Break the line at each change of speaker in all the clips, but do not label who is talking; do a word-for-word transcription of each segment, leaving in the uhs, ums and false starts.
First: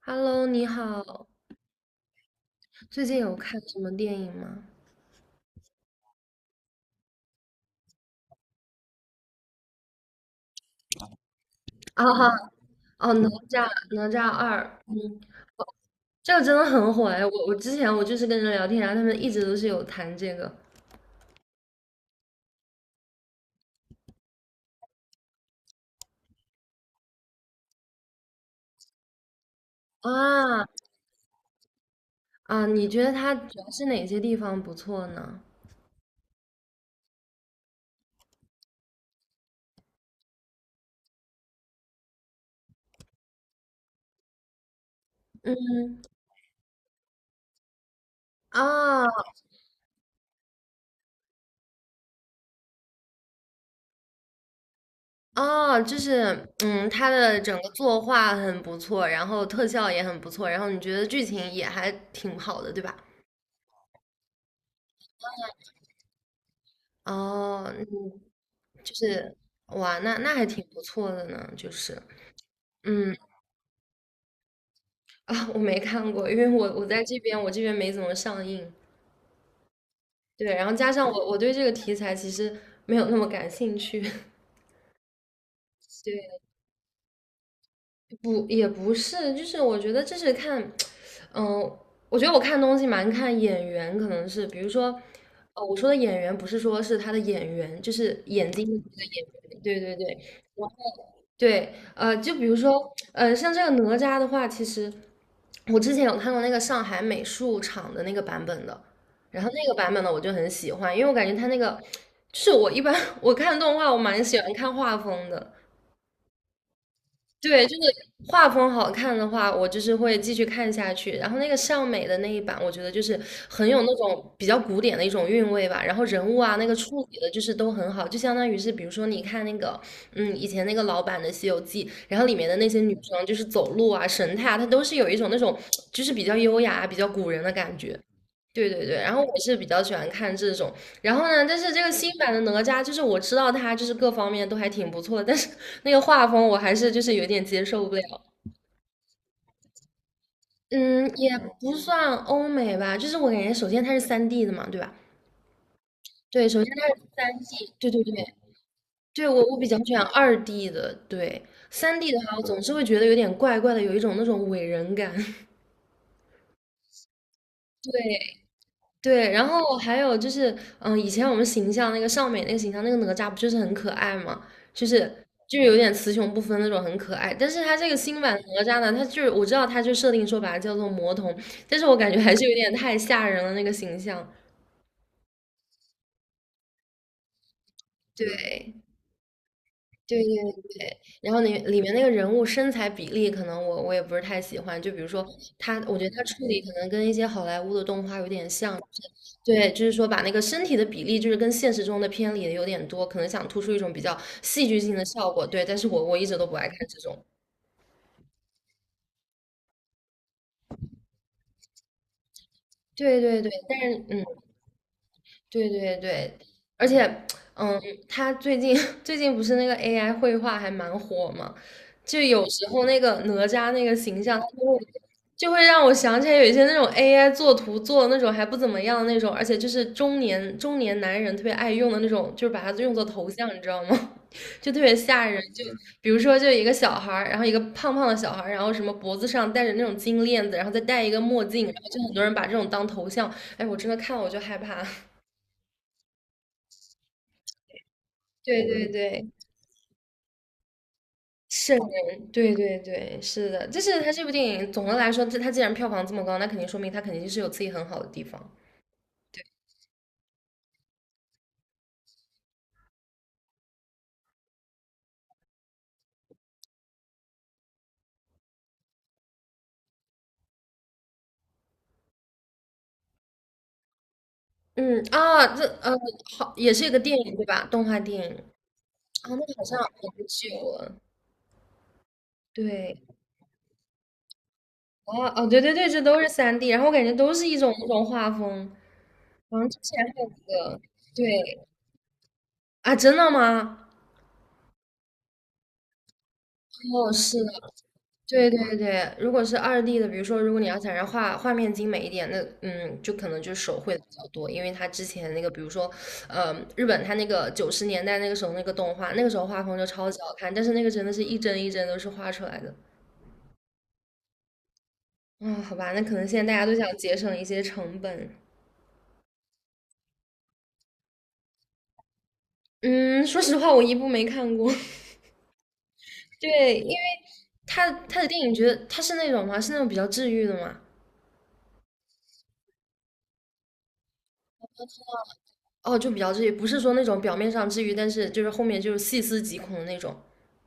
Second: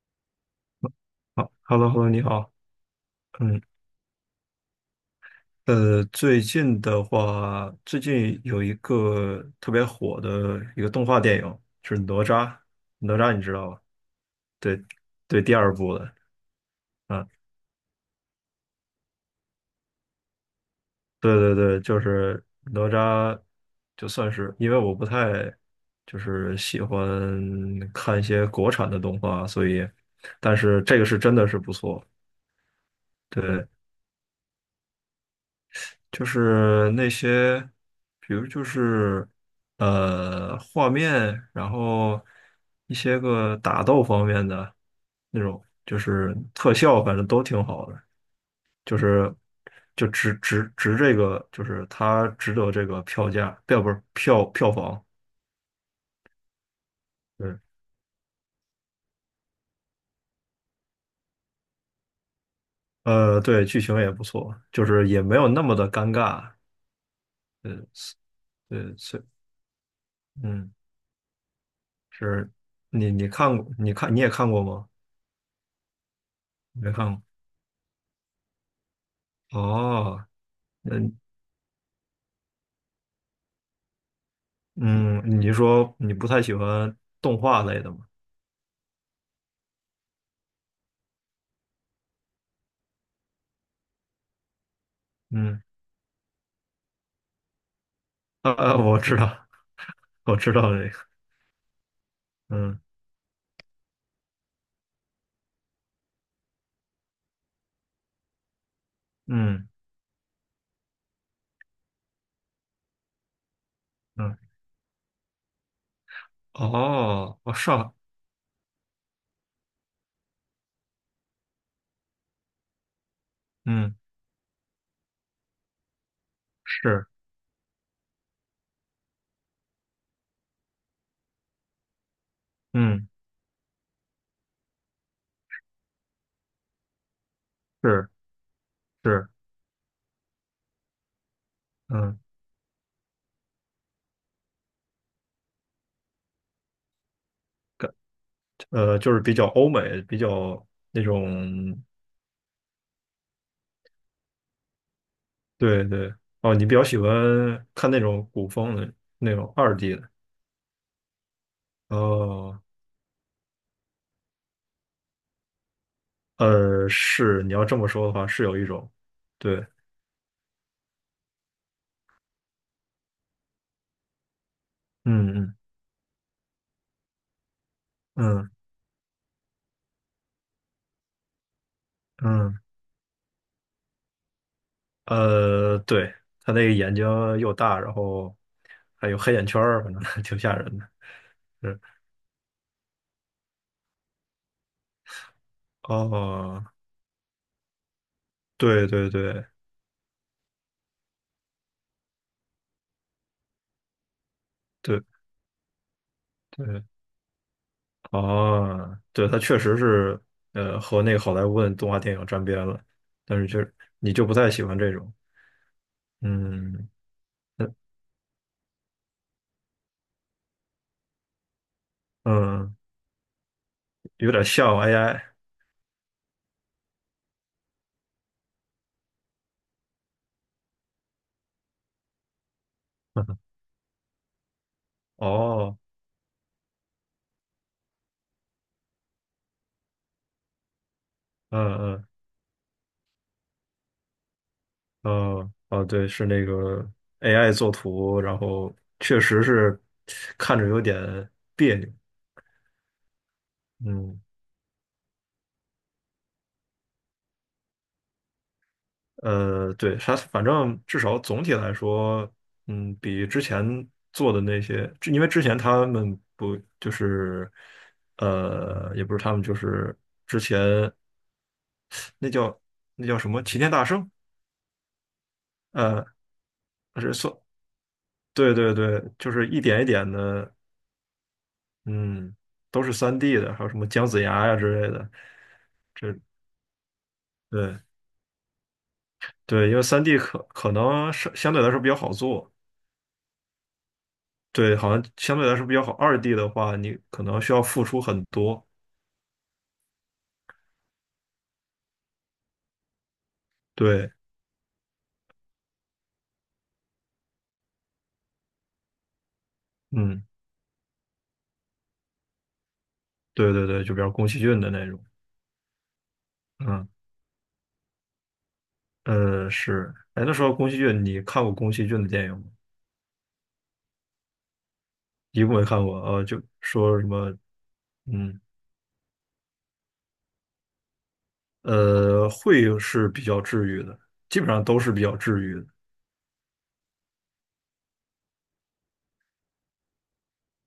Hello，你好，
好，Hello，Hello，你好。
最近有看
嗯，
什么电影吗？
呃，最近的话，最近有一个特别火的一个动画电影，就是
啊
哪
哈，
吒。
哦，
哪
哪
吒你知
吒，
道吧？
哪吒二，
对，
嗯，
对，第二部的。
这个真的很火哎，
啊，
我我之前我就是跟人聊天，然后他们一直都是有谈这个。
对对对，就是哪吒，就算是因为我不太就是喜欢看一些国产的动画，所以，但
啊
是这个是真的是不错。
啊，你觉得它主
对，
要是哪些地方不错呢？
就是那些，比如就是呃画面，然后一些个打斗方面的那种，就
嗯，
是特效，反正都挺好的，就
啊
是就值值值这个，就是它值得这个票价，票不是票票房，
啊，就是嗯，它的整
对，
个作画很不错，然后特效也很不错，然后你觉得剧情也还挺好的，对吧？
呃对，剧情也不错，就是也没有那么的尴尬，
哦，
呃
嗯，就
对是
是哇，那那还挺
嗯
不错的呢，就是。
是，你
嗯，
你 看过你看你也看过吗？
啊，我没看过，因为我我
没
在这
看
边，我这边没怎么上映。
过哦。
对，然后加上
嗯。
我我对这个题材其实没有那么感兴趣。
嗯，你说你不
对，
太喜欢动画类的吗？
不也不是，就是我觉得这是看，嗯、我觉得我看东西蛮看眼缘，可能是比如说，
嗯，
呃，我说的演员不是说是他的演员，就是眼
啊
睛的
啊，
那
我
个
知
演
道，
员。对对
我
对，
知道这个。
对，呃，就比如
嗯
说，呃，像这个哪吒的话，其实我之前有看过那个上海美术厂的那个版本的，然后那
嗯
个版本呢，我就很喜欢，因为我感觉它那个，就是我一般 我看动画，我蛮
嗯，
喜欢看画风的，
哦，哦，
对，就是
上，
画风好看的话，我就是会继续看下去。然后那个尚美的那一版，我觉得就是很有那
嗯
种比较古典的一种韵味吧。然后人物啊，那个处
是，
理的就是都很好，就相当于是比如说你看那个，嗯，以前那个老版的《西游记》，然后里面的那些女
嗯
生就是走路啊、神态啊，她都是有一种那种就是比较优雅、比较古人的感觉。
是
对对对，然后
是，
我是比较喜欢看这种，然后呢，但是这个新
嗯，
版的哪吒，就是我知道它就是各方面都还挺不错的，但是那个画风我还是就是有点接受
感
不了。
呃就是比较欧美，比较那
嗯，也不
种，
算欧美吧，就是我感觉首先它是三 d 的嘛，对吧？
对对，
对，
哦，
首
你
先
比较
它是
喜欢
三 d 对
看那
对
种
对，
古风的
对
那
我
种
我比
二
较
D
喜欢
的，
二 d 的，对三 d 的话，我总
哦，
是会觉得有点怪怪的，有一种那种伪人感。
呃，是，你要这么说的话，
对
是有一种，
对，然
对，
后还有就是，嗯，以前我们形象那个尚美那个形象，那个哪吒不就是很可爱嘛，就是
嗯嗯
就是有点雌雄不分那种，很可爱。但是他这个新版的
嗯
哪吒呢，他就是我知道他就设定说把它叫做魔童，但是我感觉还是有
嗯。
点太吓人了那个形象。
呃，对，他那个眼睛又大，然后
对
还有黑眼圈儿，反正
对 对
挺吓人的。
对，然后里里
是，
面那个人物身材比例，可能我我也不是太喜欢。就比如说他，我觉得他处理
哦，
可能跟一些好莱坞的动画有点像，
对对对
对，就是说把那个身体的比例，就是跟现实中的偏离的有点多，可能想突出一种比较戏剧性
对
的效果。对，但是我我一直都不爱看
对，
这种。
哦，对，他确实是，呃，和那个好莱坞的动画电影沾边了，
对
但
对
是
对，
就是
但是
你
嗯，
就不太喜欢这种，
对对对，而
嗯
且
嗯，
嗯，他最近 最近不是那个 A I 绘画还蛮火嘛，就有时
嗯
候那个哪吒那个形
有
象，
点像 A I，
就会让我想起来有一些那种 A I 做图做的那种还不怎么样的那种，而且就是中年中年男人特别爱用的那种，就是把它用作头像，你 知道吗？就特别吓人。就
哦，
比如说，就一个小孩儿，然后一个胖胖的小孩儿，然后什么脖子上戴着那种金链子，然后再戴一个墨
嗯
镜，然后就
嗯
很多人把这种当头像。哎，我真的看了我就害怕。
哦哦，对，是那个 A I 作图，然
对
后
对
确
对，
实是看着有点别
瘆
扭。
人。对对对，是的，就是他
嗯，
这部电影总的来说，这他既然票房这么高，那肯定说明他肯定是有自己很好的地方。
呃，对，啥，反正至少总体来说，嗯，比之前做的那些，之因为之前他们不就是，呃，也不是他们，就是那叫那叫什么齐天大圣，
嗯啊，这呃，
呃，
好，也是一个
是
电
算，
影对吧？动画电影
对对对，
啊，
就是
那
一
好像
点一点
很久
的，
了。
嗯，都是
对，
三 d 的，还有什么姜子牙呀之类的，
啊哦，对对对，这
这
都是三 d 然后我感觉都是一种
对
那种画风。好像
对，因
之
为
前
三 d
还有一
可可
个，
能是相对
对
来说比较好做。
啊，真的吗？
对，好像相对来说比较好。二 D 的话，你
哦，
可
是
能
的，
需要付出很
对
多，
对对。如果是二 d 的，比如说如果你要想让画画面精美一点，那嗯，就可能就手绘的
对，
比较多，因为它之前那个，比如说，呃，日本它那个九十年代那个时候那个动画，那个时候画风就超级
嗯，
好看，但是那个真的是一帧一帧都是画出来的。
对对对，就比如宫崎骏的那种，
啊，好吧，那可能现在大家都
嗯，
想节省一些成本。
呃，是，哎，那时候宫崎骏，你看过宫崎骏的电影吗？
嗯，说实话，我一部没看过。
一部没看过，呃，就
对，因为
说什么，
他他的电
嗯，
影，觉得他是那种吗？是那种比较治愈的嘛。
呃，会是比较治愈的，基本上都是比较治愈的，
哦，就比较治愈，不是说那种表面上治愈，但是就是后面就是细思极恐的那种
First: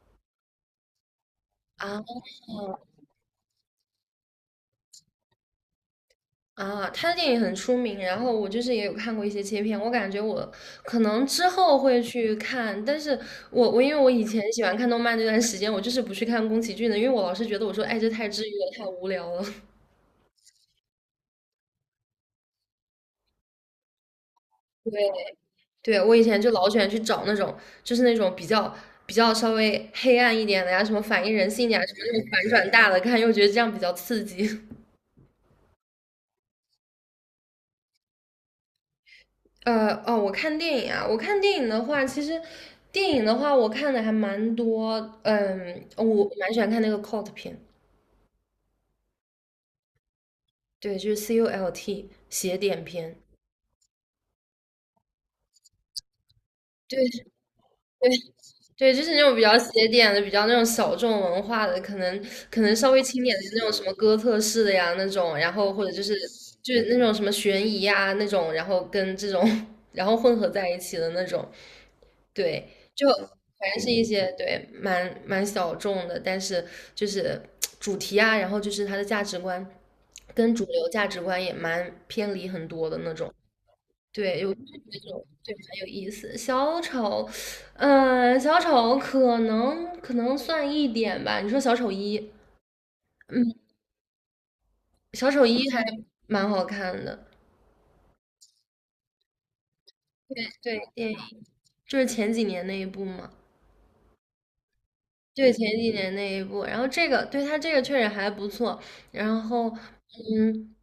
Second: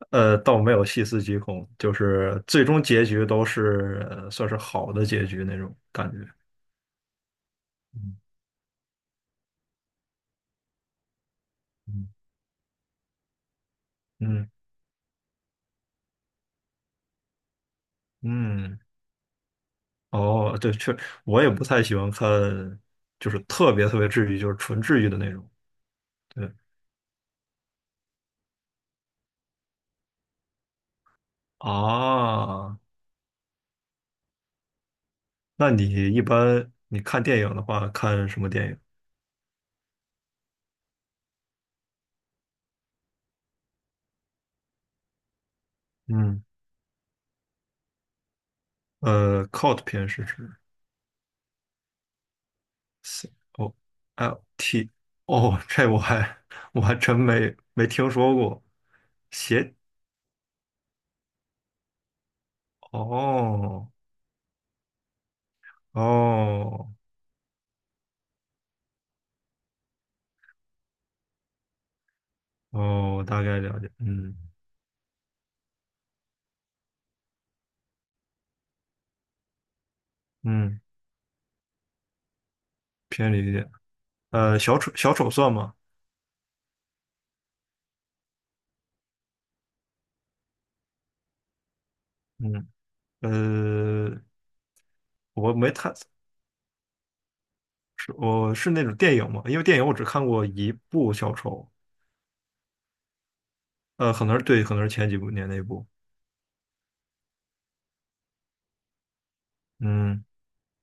呃，倒没有细思极恐，
啊
就是最终结局都是，呃算是好的结局那种感觉。
啊！他的电影很出名，然
嗯
后我就是也有看过一些切片，我感觉我可能之后会
嗯
去看，但是我我因为我以前
嗯
喜欢看动漫那段时间，我就是不去看宫崎骏的，因为我老是觉得我说，哎，这太治愈了，
嗯，
太无聊了。
哦，对，确，我也不太喜欢看，就是特别特别治愈，就是纯治愈的那种。
对，我以前就
对
老喜欢去找那种，就是那种比较比较稍微黑暗一点的呀，什么反映人性的呀，什么那种反转
啊，
大的看，又觉得这样比较刺激。
那你一般你看电影的话，看什么电影？
呃，哦，我看电影啊，我看电影的话，其实电影的话，我看的还蛮多。嗯，我
嗯，
蛮喜欢看那个 cult 片，
呃，cult 片是指
对，就是 CULT 邪典片。
C O L T 哦，这我还我还
对
真没没听说过。
对，就是那种比较
邪
邪典的、比较那种小众文化的，可能可能稍微轻点的那种什
哦
么哥特式的呀那种，然后或者就是就是
哦
那种什么悬疑呀那种，然后跟这种 然后混合在一起的那种，对，就
哦，我大概
反
了
正
解，
是一些
嗯
对蛮蛮小众的，但是就是主题啊，然后就是它的价值观跟主
嗯，
流价值观也蛮偏离很多的那种。
偏理解。
对，有，
呃，
就觉
小
得
丑
这
小
种
丑算
对
吗？
蛮有意思。小丑，嗯、小丑可能可能算一点吧。你说小丑一，
嗯
嗯，
呃，
小丑
我
一
没
还
太
蛮好看的。
是我是那种电影嘛，因为电影我只看过一
对，电
部
影
小丑，
就是前几年那一部嘛。
呃，可能是对，可能是前几部年
对，
那
前
一部。
几年那一部。然后这个，对他这个确实还不错。然后，
嗯，
嗯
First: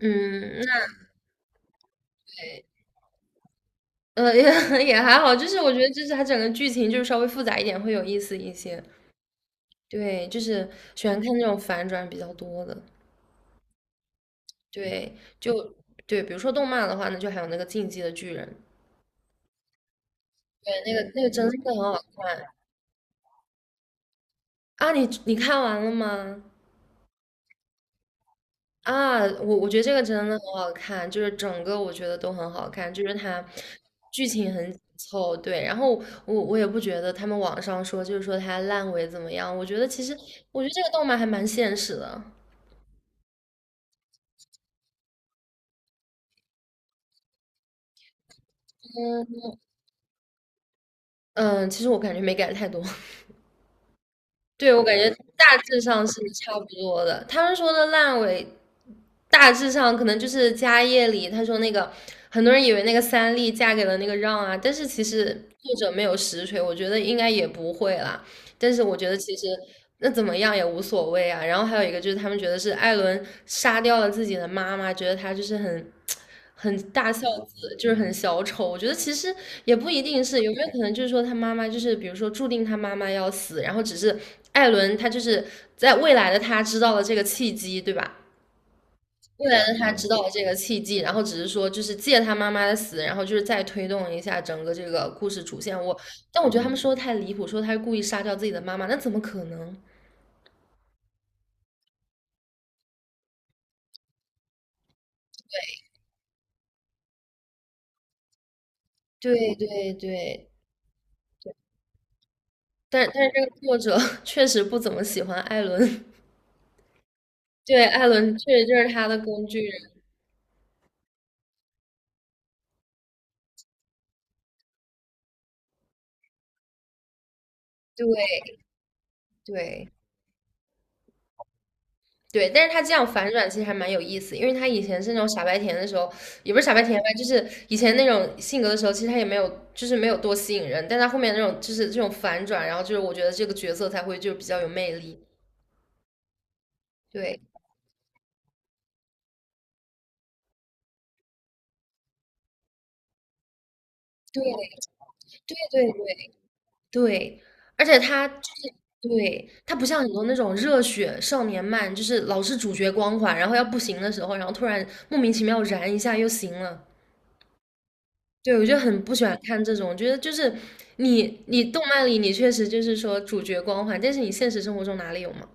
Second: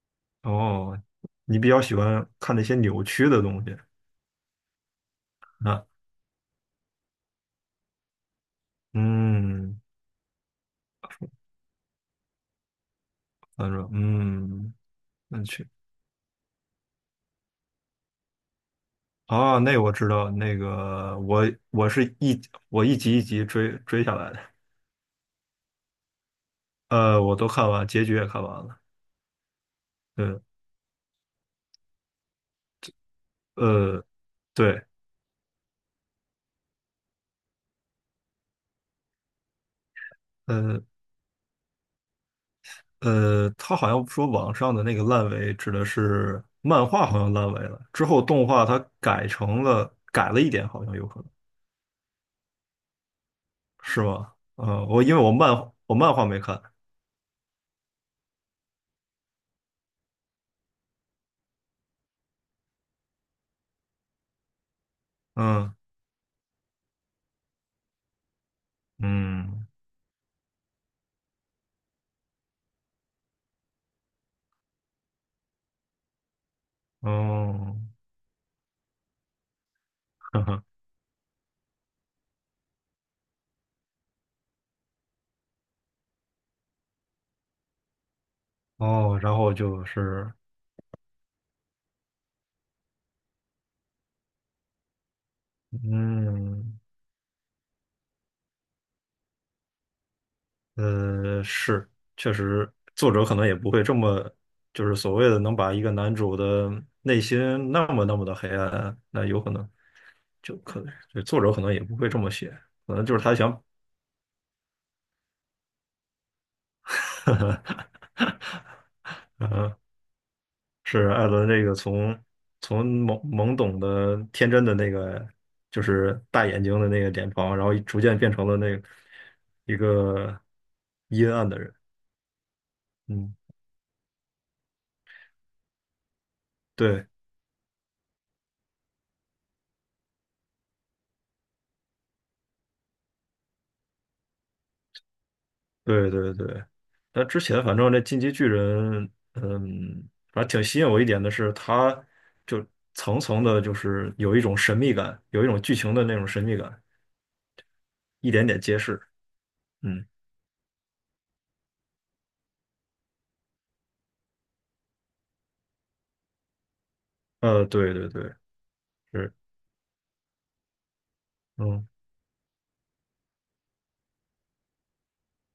嗯，那
哦，你比较喜欢看那些扭曲的东西
呃也 也还好，就是我觉
啊？
得就是它整个剧情就是稍微复杂一点，会有意思一些。
嗯，
对，就是喜欢看那种反转比较多的。
他说，嗯，
对，
那去
就对，比如说动漫的话，那就还有那个《进击的巨人》，
哦，那我知道，那
对，那个
个
那个
我
真的很
我
好。
是一我一集一集追追下来的，
啊！你你看完了吗？
呃，我都看完，结局也看完了。
啊，我我觉得这个真的很
对，
好看，就是整个我觉得都很好看，就是它
呃，
剧情很紧
对，
凑，对。然后我我也不觉得他们网上说就是说它烂尾怎么样，我觉得其实我觉得这
呃
个动漫还蛮现实的，
呃，他好像说网上的那个烂尾指的是漫画，好像烂尾了，之后动画它改成了改了一点，好像有可能。
嗯，其实我感觉没改太多，
是吗？
对，我
嗯，
感
我
觉
因为我
大
漫
致
我
上
漫
是
画没
差
看，
不多的。他们说的烂尾，大致上可能就是家业里，他说那个很多人以为那个三笠嫁给了那个让啊，但是其实作
嗯
者没有实锤，我觉得应该也不会啦。但是我觉得其实
嗯
那怎么样也无所谓啊。然后还有一个就是他们觉得是艾伦杀掉了自己的妈妈，觉得他就是很很大孝子，
哦，
就是很小丑。我觉得其实也不一定是，
呵
有没
呵
有可能就是说他妈妈就是比如说注定他妈妈要死，然后只是艾伦他就是在未来的他知道了这个契机，对吧？
哦，然
未
后
来的
就
他知道了
是
这个契机，然后只是说就是借他妈妈的死，然后就是再推动一下整个这个故事主线。我，但我觉得他们
嗯
说的太离谱，说他是故意杀掉自己的妈妈，那怎么可能？
呃是，确实作者可能也不会这么就是所谓的能把一个男主的内心那么那么的黑暗，那有可
对
能
对对，
就可就作者可能也不会这么写，可能
但
就是
但是
他
这个
想，
作者 确实不怎么喜欢艾伦，
呵
对，艾伦
呵
确实就是他的工具人，
是艾伦这个从从懵懵懂的天真的那个，就是大眼睛的那个脸庞，然后逐渐变成
对
了那个一
对。
个阴暗的人。
对，但是他这样反
嗯，
转其实还蛮有意思，因为他以前是那种傻白甜的时候，也不是傻白甜吧，
对
就是以前那种性格的时候，其实他也没有，就是没有多吸引人，但他后面那种就是这种反转，然后就是我觉得这个角色才会就比较有魅力。
对对对。那
对，
之前反正那进击巨人，嗯，反正挺吸引我一点的是，他就层层的，就是有一种
对，
神秘感，有一
对，
种剧
对，
情的那种
对，
神秘感，
对，而且他
一
就
点点
是
揭示。
对他不像
嗯，
很多那种热血少年漫，就是老是主角光环，然后要不行的时候，然后突然莫名其妙燃一下又行了。
呃，对对对，
对，我就很不喜
是，
欢看这种，我觉得就是你你动
嗯，
漫里你确实就是说主角光环，但是你现实生活中哪里有嘛？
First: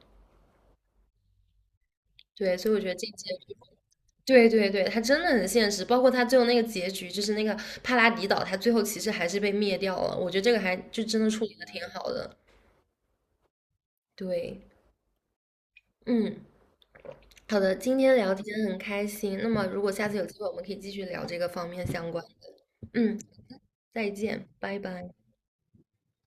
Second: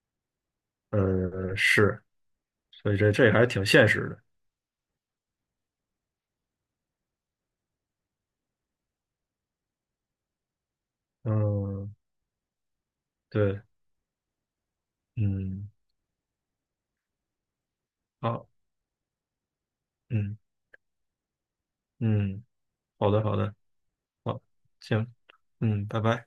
呃，是。
对，所以我觉
所
得
以
这一
这
届
这还是
就
挺现实的。
对对对，它真的很现实，包括它最后那个结局，就是那个帕拉迪岛，它最后其实还是被灭掉了，我觉得这个还就真的处理的挺
嗯，
好的。
对，
对，
嗯，
嗯，好的，今天聊
好，
天很开心，那么如果下次有
嗯
机会，我们可以继续聊这个方面相关。
嗯，好
嗯，
的好的，
再
好，
见，拜
行，
拜。
嗯，拜拜。